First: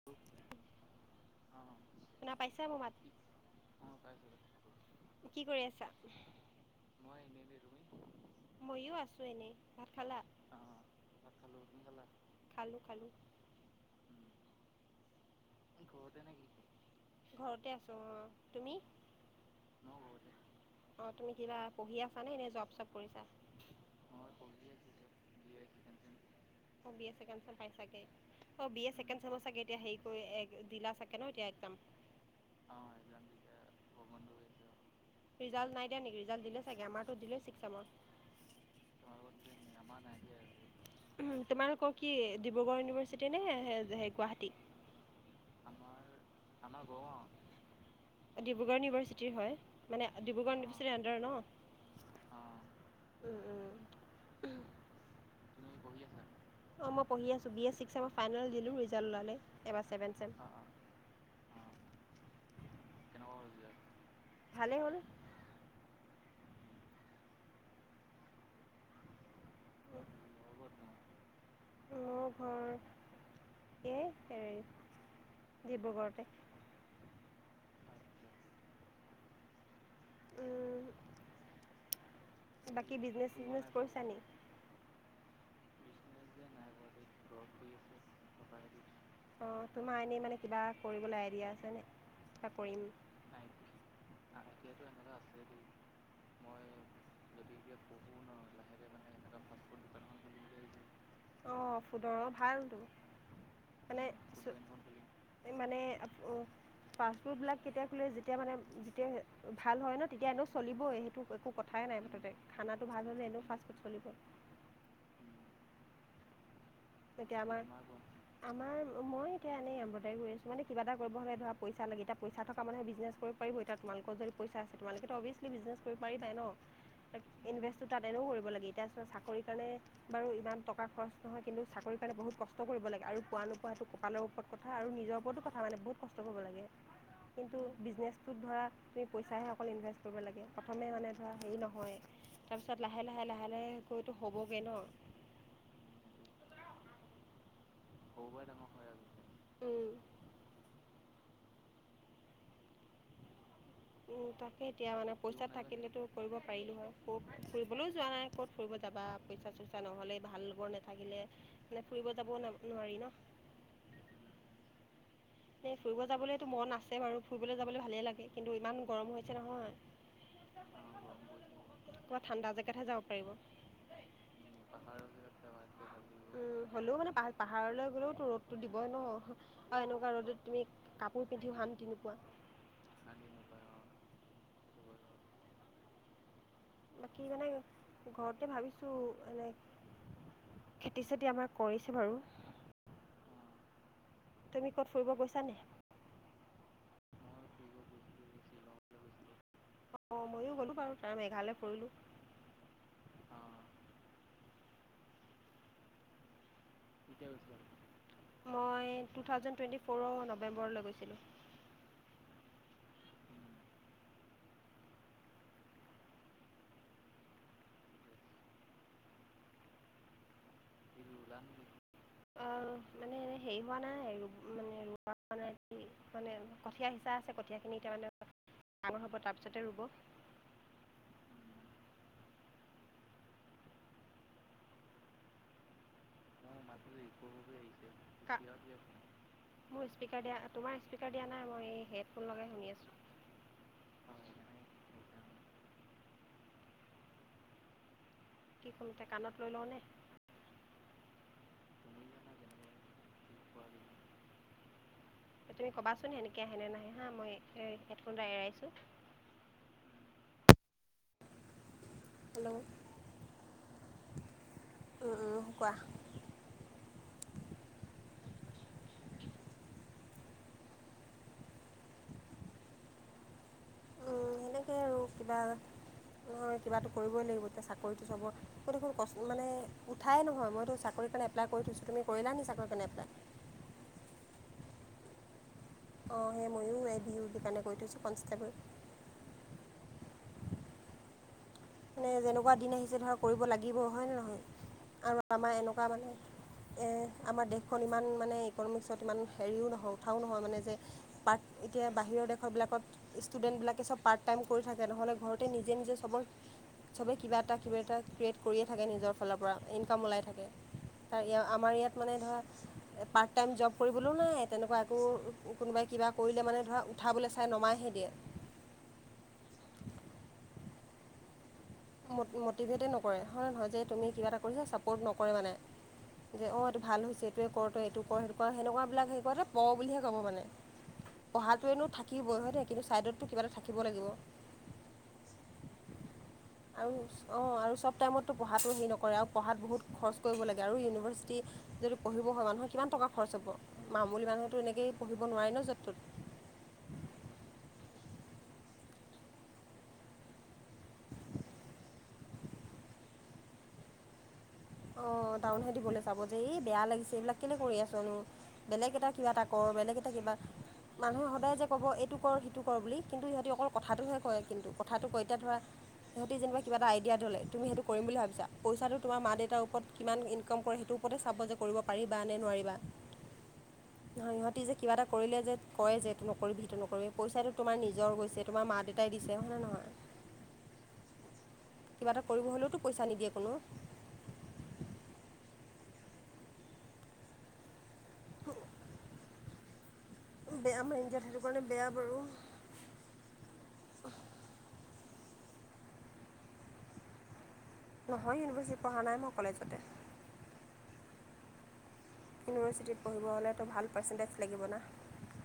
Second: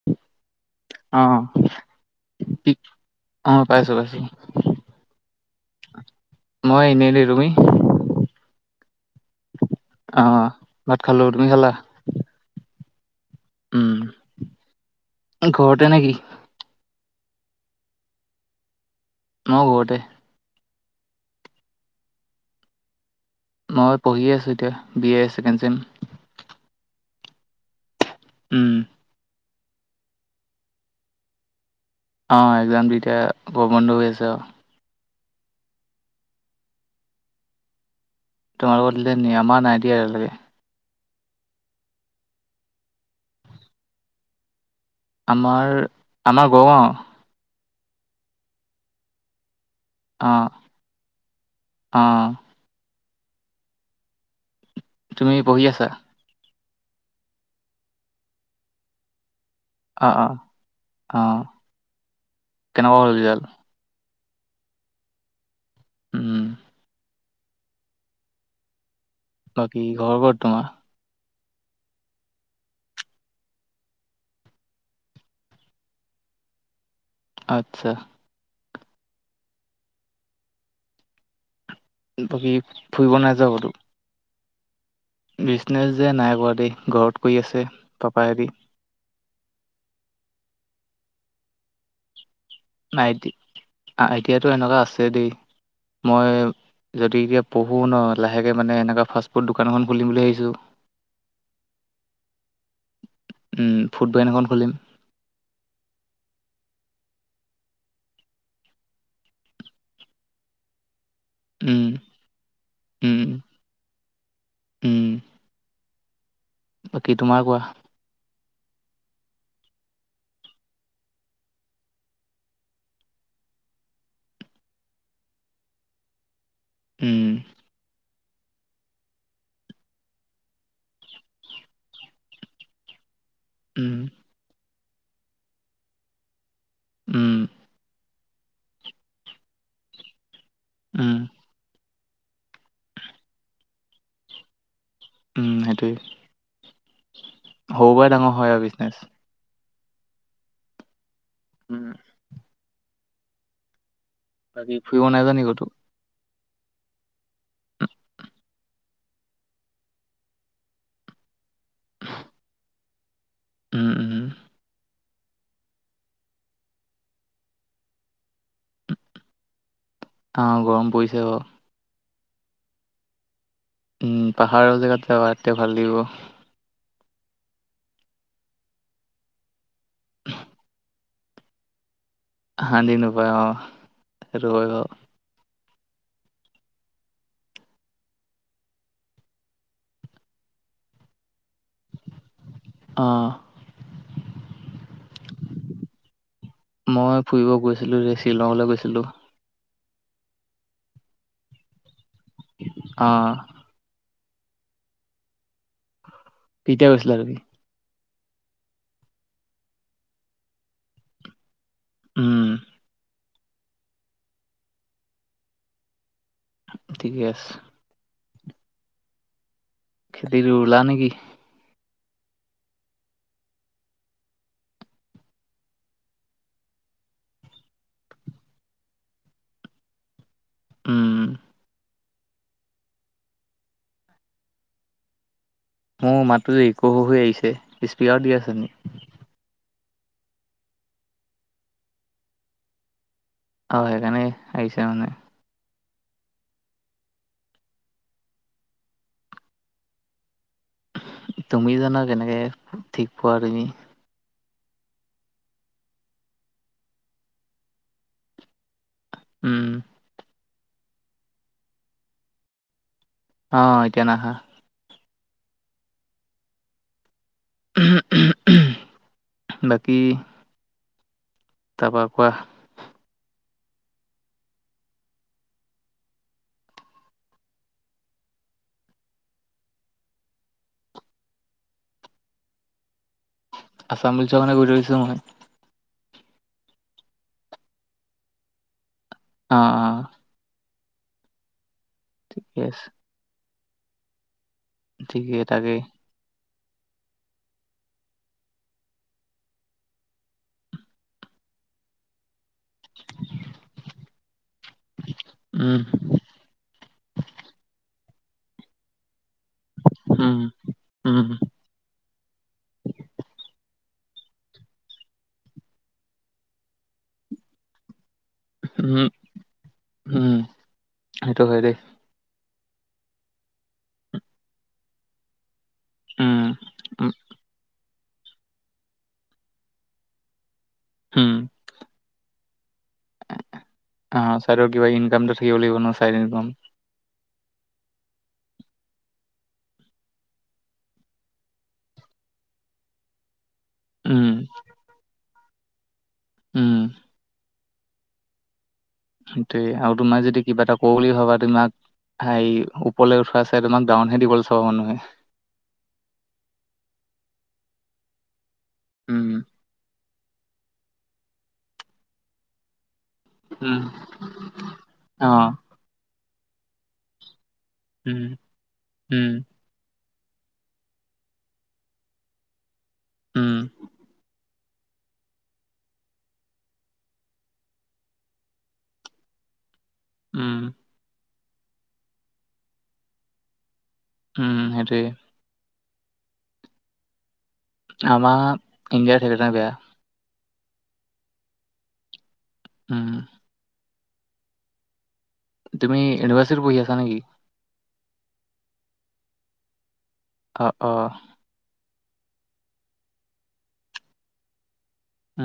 [unintelligible] অ অ শুনা পাইছা কিক মোৰ মাত পাইছো, পাইছো। কি কৰি আছা? মই এনেই দেই, তুমি? ময়ো আছোঁ এনেই ভাত খালা আহ ভাত খালো, তুমি খালা? খালো, খালো, উম ঘৰতে নেকি? ঘৰতে আছোঁ। অ তুমি? মইও ঘৰতে। অ তুমি কিবা পঢ়ি আছানে এনে জব চব কৰিছা? মই পঢ়িয়ে আছোঁ এতিয়া বি এ ছেকেণ্ড চেম। অ বি এ ছেকেণ্ড ছেম পাইছাগে, অ উম বি এ ছেকেণ্ড ছেম চাগে। এতিয়া হেৰি কৰি দিলা চাগে ন এতিয়া একজাম। অ এক্সামটো এতিয়া প্ৰবন্ধ হৈ আছে অ ৰিজাল্ট নাই দিয়া নেকি ৰিজাল্ট দিলে চাগে আমাৰতো দিলে ছিক চেমৰ। তোমালোকৰ দিলে নি আমাৰ নাই দিয়া এতিয়ালৈকে তোমালোকৰ কি ডিব্ৰুগড় ইউনিভাৰ্ছিটি নে গুৱাহাটী? আমাৰ আমাৰ গড়গাঁও ডিব্ৰুগড় ইউনিভাৰ্চিটিৰ হয়। মানে অ ডিব্ৰুগড় ইউনিভাৰ্চিটি আণ্ডাৰ ন? অ উম, উম। তুমি পঢ়ি আছা? অ মই পঢ়ি আছো B A six sem final দিলো ৰিজাল্ট ওলালে এবাৰ অ চেভেন অ ছে'ম। অ কেনেকুৱা হল ৰিজাল্ট? ভালে হল। উম বাকী ঘৰ কত তোমাৰ? [inaudible] মোৰ ঘৰ, এই হেৰি ডিব্ৰুগড়তে। আচ্ছা। উম। বাকী ফুৰিব নাযাওঁ কতো? পইছা নী বিজনেছ যে নাই কৰা দেই, ঘৰত কৰি আছে, পাপা হেতি। অ' তোমাৰ এনেই মানে কিবা কৰিবলৈ আইডিয়া আছেনে, কিবা কৰিম আইডিয়াটো এনেকুৱা আছে দেই, মই যদি এতিয়া পঢ়ো ন, লাহেকে মানে এনেকুৱা ফাষ্ট ফুড দোকান এখন খুলিম বুলি ভাবিছো। অ' ফুডৰ ভালটো, উম মানে ফুড ভেন এখন খুলিম মানে [unintelligible] পাছপোৰ্ট বিলাক কেতিয়া খুলে, যেতিয়া মানে, যেতিয়া ভাল হয় ন, তেতিয়া এনে চলিবই। এই একো উম কথাই নাই মুঠতে, খানাটো ভাল উম হলে, এনেও ফাষ্টফুড চলিব। উম। বাকী তাকে তোমাৰ কোৱা আমাৰ আমাৰ, মই এতিয়া এনে এম্ব্ৰইডাৰী কৰি আছো, মানে কিবা এটা কৰিব হ'লে ধৰা পইচা লাগে, এতিয়া পইচ থকা মানুহে বিজনেছ কৰি পাৰিব এতিয়া, তোমালোকৰ যদি পইাছে তোমালোকেত অভিয়চলি বিজনেছ কৰিব পাৰিবাই ন। উম ইনভেষ্টটো তাত এনেও কৰিব লাগে, ইতিয়া পিছত চাকৰিৰ কাৰণে বাৰু ইমান টকা খৰচ নহয় কিন্তু চাকৰি পালে বহুত কষ্ট কৰিব লাগে, আৰু পোৱা নোপোৱাতটো উম কপালৰ ওপৰত কথা আৰু নিজৰ ওপৰতো কথা মানে বহুত কষ্ট কৰিব লাগে, উম কিন্তু বিজনেছটোত ধৰা তুমি পইচাহে অকল ইনভেষ্ট কৰিব লাগে, প্ৰথমে মানে উম ধৰা হেৰি নহয় তাৰপিছত লাহে-লাহে লাহে-লাহে কৈতো হ'বগৈ ন। উম সেইটোৱে। সৰু পৰাই ডাঙৰ হয় আৰু বিজনেছ। ন উম। তাকে বাকী এতিয়া ফুৰিব মানে, নাযাওঁ নি পইচা ক'তো থাকিলেতো কৰিব পাৰিলো হয়, ক'ত ফুৰিবলৈও যোৱা নাই, ক'ত ফুৰিব যাবা, পইচা-চইচা নহলে, ভাল লগৰ নাথাকিলে মানে ফুৰিব যাবও ন নোৱাৰি ন। উম উম এই ফুৰিব যাবলৈতো মন আছে বাৰু ফুৰিবলৈ যাবলৈ ভালেই লাগে, কিন্তু ইমান গৰম হৈছে নহয়। অ গৰম পৰিছে বাৰু। পুৰা ঠাণ্ডা জেগাতহে যাব পাৰিব। উম পাহাৰৰ জেগাত জাবা, তেতিয়া ভাল দাগিব। উম হ'লেও মানে পাহ, পাহাৰলৈ গ'লেওতো ৰদতো দিবই ন, [unintelligible] এনেকুৱা কাৰণতে [unintelligible] তুমি কাপোৰ পিন্ধিও শান্তিও নোপোৱা। হান্তি নোপোৱা অ, হেতো হয় বাৰু। বাকী মানে, ঘৰতে ভাবিছোঁ এনে খেতি-চেতি আমাৰ কৰিছে বাৰু। অ'হ। তুমি ক'ত ফুৰিব গৈছা নে? মই ফুৰিব গৈছিলোঁ, এই শ্বিলঙলৈ গৈছিলোঁ। অ, ময়ো গলোঁ বাৰু, তাৰ মেঘালয় ফুৰিলোঁ। অ'। কেতিয়া গৈছিলা তুমি? মই টু থাউজেণ্ড টুৱেণ্টি ফ'ৰ নেম্বৰলৈ গৈছিলোঁ। উম। ঠিকে আছে। খেতিত ৰুলা নেকি? অ' মানে এ হেৰি হোৱা নাই, মানে ৰুৱা হোৱা নাই [unintelligible] মানে কঠীয়া সিঁচা আছে, কঠীয়াখিনি এতিয়া মানে [unintelligible] ডাঙৰ হ'ব তাৰপিছতে ৰুব। উম, অ, মাতটো যে ইক হৈ আহিছে স্পীকাৰত দিয়া কা- আছে নি? মোৰ স্পীকাৰ দিয়া তোমাৰ স্পীকাৰ দিয়া নাই মই হেডফোন লগাই শুনি আছোঁ। অ, সেইকাৰনে আহিছে মানে। কি কম এতিয়া কাণত লৈ লওঁনে? তুমি জানা কেনেকে ঠিক পোৱা তুমি? এ তুমি ক'বাচোন সেনেকে আহেনে নাহে হা মই হেডফোন ডাল এৰাইছোঁ? উম, হেল্ল', অ, এতিয়া নাহা। উম- উম কোৱা? বাকী তাপা কোৱা? উম, সেনেকে আৰু কিবা নহয় কিবাটো কৰিবই লাগিব এতিয়া চাকৰিটো যাব ত 'দেখোন কষ্ট মানে উঠাই নহয় মইতো চাকৰিৰ কাৰণে এপ্লাই কৰি থৈছো তুমি কৰিলা নি চাকৈ কাৰনে এপ্লাই? আছাম পুলিচৰ কাৰণে কৰি থৈছো মই। অ, সেই ময়ো এবি ইউ দি কাৰণে কৰি থৈছোঁ কনষ্টেবল। অ', অ', মানে যেনেকুৱা ঠিকে দিন আছে, আহিছে ধৰ কৰিব লাগিব হয়নে নহয় আৰু ঠিকে আমাৰ তাকেই। এনেকুৱা মানে এ আমাৰ দেশখন ইমান মানে ইকনমিক্সত ইমান হেৰিও নহয় উঠাও নহয় মানে যে পাৰ্ট এতিয়া বাহিৰৰ দেশ বিষয়বিলাকত ষ্টুডেণ্টবিলাকে চব পাৰ্ট টাইম কৰি থাকে নহ'লে ঘৰতে নিজে উম, -নিজে চবৰ চবে কিবা এটা - কিবা এটা ক্ৰিয়েট কৰিয়ে থাকে নিজৰ ফালৰ পৰা ইনকাম ওলাই উম, থাকে উম, তাৰ আমাৰ ইয়াত মানে ধৰা এ পাৰ্ট টাইম জব কৰিবলৈও নাই তেনেকুৱা একো কোনোবাই কিবা কৰিলে মানে ধৰা উঠাবলৈ চাই নমাইহে দিয়ে। উম- উম সেইটো হয় দে। মুত মটিভেটেই নকৰে হয় নহয় যে তুমি কিবা এটা কৰিছা ছাপৰ্ট নকৰে মানে। উম, যে অ, এইটো ভাল উম, হৈছে এইটোৱে কৰ তই এইটো কৰ সেইটো কৰ সেনেকুৱাবিলাক সেই কৰোতে পঢ়‌ বুলিহে ক'ব মানে। উম, পঢ়াতোৱেনো থাকিবই হয় তে কিন্তু ছাইডততো কিবা এটা থাকিব লাগিব। আৰু কিবা ইনকাম টো থাকিব লাগিব ন' চাইদ ইনকম। আৰু অ, আৰু চব টাইমততো পঢ়াতো হেৰি নকৰে আৰু পঢ়াত বহুত খৰচ কৰিব লাগে আৰু ইউনিভাৰ্চিটি যদি পঢ়িব হয় মানুহৰ কিমান টকা খৰচ হ'ব মামূলী উম, মানুহেতো এনেকেই পঢ়িব নোৱাৰে ন' য'ত -ত'ত। উম, তে আৰু তোমাৰ যদি কিবা এটা কৰো বুলি ভাবা তোমাক সেই ওপৰলৈ উঠোৱা এই তোমাক ডাউন হে দিব অ, দাউনহে দিবলৈ চাব যে এই বেয়া লাগিছে এইবিলাক কেলে কৰি আছনো? বেলেগ এটা কিবা উম, এটা কৰ, বেলেগ এটা কিবা মানুহে সদায় যে ক'ব এইটো কৰ সেইটো কৰ বুলি কিন্তু সিহঁতি অকল উম, কথাটোহে কয় কিন্তু কথাটো কয় এতিয়া অ', ধৰা সিহঁতি যেনিবা কিবা এটা আইডিয়া ধলে তুমি সেইটো কৰিম বুলি উম, ভাবিছাঁ পইচাটো তোমাৰ মা-দে উম, উতাৰ ওপৰত কিমান ইনকাম কৰে সেইটো ওপৰতে চাব যে কৰিব পাৰিবা নে নোৱাৰিবা? উম, [unintelligible] ইজে কিবা এটা কৰিলে যে কয় যে এইটো নকৰিবি সেইটো নকৰিবি পইচাটো তোমাৰ নিজৰ গৈছে, তোমাৰ মা দেউতাই দিছে হয় নে নহয়? উম। কিবা এটা কৰিব হ'লেওতো পইচা নিদিয়ে কোনো। উম, সেইটোৱে। আমাৰ ইণ্ডিয়াত হেই [unintelligible] বেয়া। উম, বেয়া আমাৰ ইণ্ডিয়াত সেইটো কাৰণে বেয়া বাৰু। উম। তুমি ইউনিভাৰ্চিট পঢ়ি আছা নেকি? নহয় ইউনিভাৰ্চিটি পঢ়া নাই মই কলেজতে। অঁ অঁ। ইউনিভাৰ্চিটিত পঢ়িব হ'লেতো ভাল পাৰ্চেণ্টেজ লাগিবনা? আ।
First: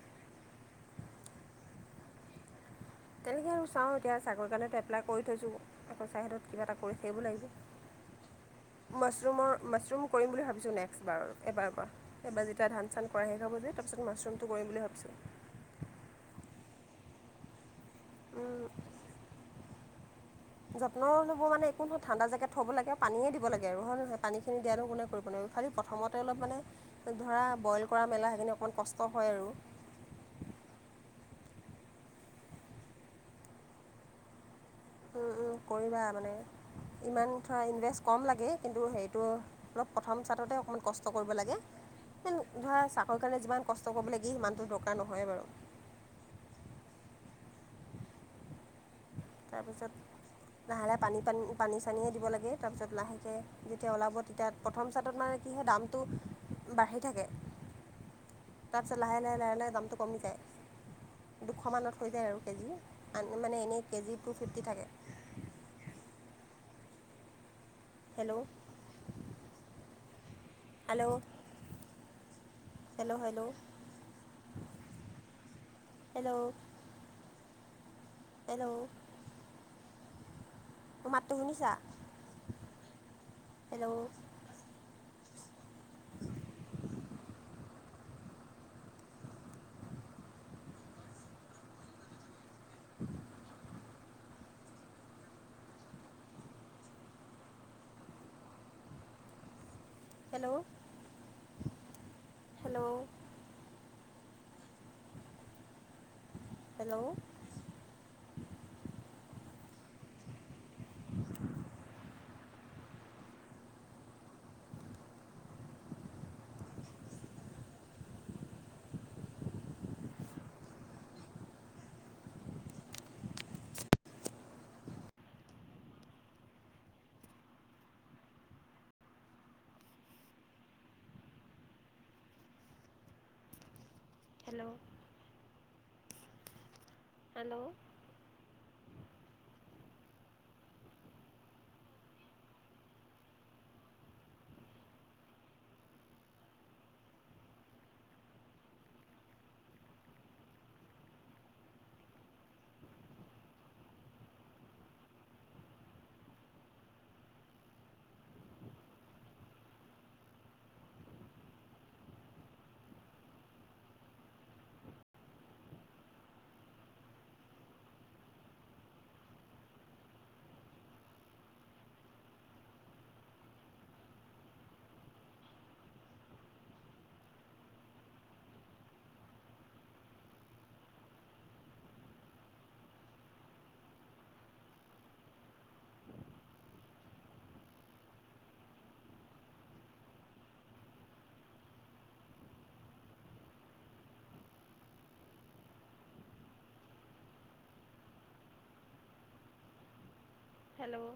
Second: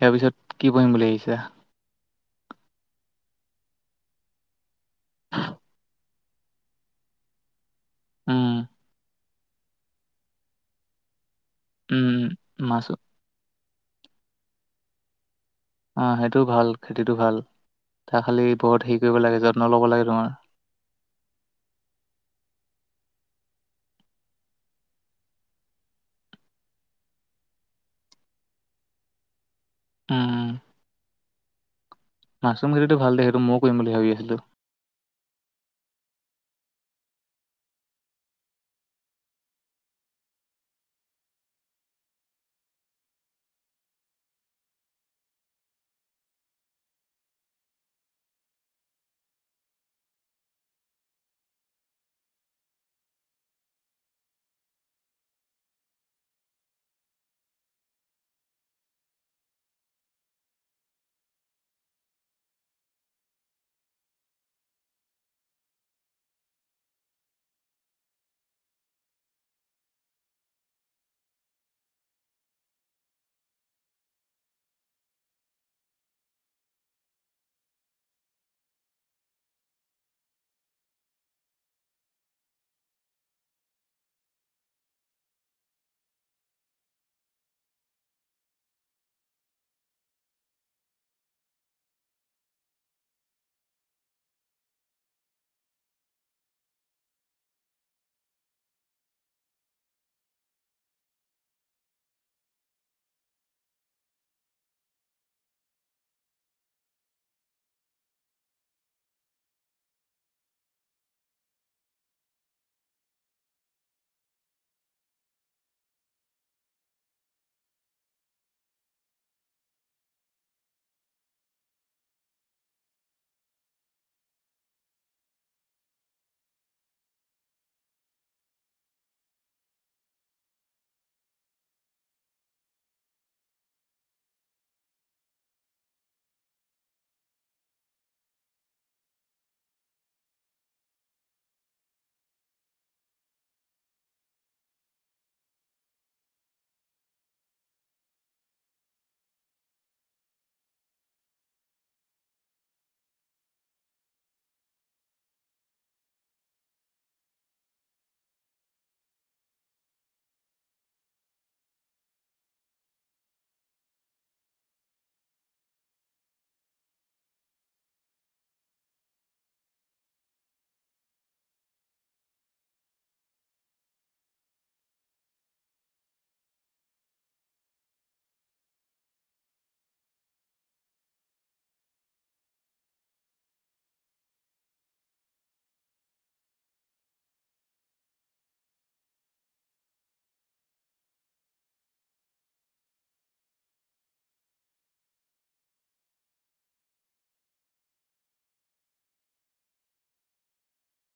ইয়াৰ পিছত কি পঢ়িম বুলি আহিছা? তেনেকৈ আৰু চাওঁ এতিয়া ছাগৰ কাৰণেতো এপ্লাই কৰি থৈছোঁ, এক ছাইডত কিবা এটা কৰি সেইবোৰ লাগিছে। উম। মাছৰুমৰ মাছৰুম কৰিম বুলি ভাবিছো নেক্সট বাৰৰ, এবাৰবাৰ উম, যেতিয়া মাছ ধান - চান কৰাহি খাব যে তাৰপিছত মাছৰুমটো কৰিম বুলি ভাবিছোঁ। অ সেইটো ভাল খেতিটো ভাল, তা খালি বহুত হেৰি কৰিব লাগে যত্ন ল'ব লাগে তোমাৰ। যত্ন ল'ব মানে একো নহয় ঠাণ্ডা জেগাত থব' লাগে, পানী দিব লাগে আৰু হয় নহয়? পানীখিনি দিয়ানো কোনে কৰিব ন। খালি প্ৰথমতে অলপ মানে ধৰা বইল কৰা মেলা সেইখিনি অকণমান কষ্ট হয় আৰু। আ। মাছৰুম খেতিটো ভাল দে সেইটো মইও কৰিম বুলি ভাবি আছিলো। উম উম, কৰিবা মানে ইমান ধৰা ইনভেষ্ট কম লাগেই কিন্তু সেইটোও অলপ প্ৰথম চাৰাটতে অকণমান কষ্ট কৰিব লাগে। হেন, ধৰা চাকৰিৰ কাৰণে যিমান কষ্ট কৰিব লাগি সিমানটো দৰকাৰ নহয় বাৰু। তাৰপিছত লাহে - লাহ পানী পানী পানী চানীয়ে দিব লাগে তাৰপিছত লাহেকে যেতিয়া ওলাব তেতিয়া প্ৰথম চাৰটত মানে কি হয় দামটো বাঢ়ি থাকে। তাৰপিছত লাহে লাহে লাহে লাহে দামটো কমি যায়। দুশ মানত হৈ যায় আৰু কেজি আন মানে এনেই কেজি টু ফিফটি থাকে। Hello! Hello! Hello hello hello? Hello? মুৰ মাতটো শুনিছা, hello? [inaudible] Hello! Hello! Hello! Hello! Hello! Hello!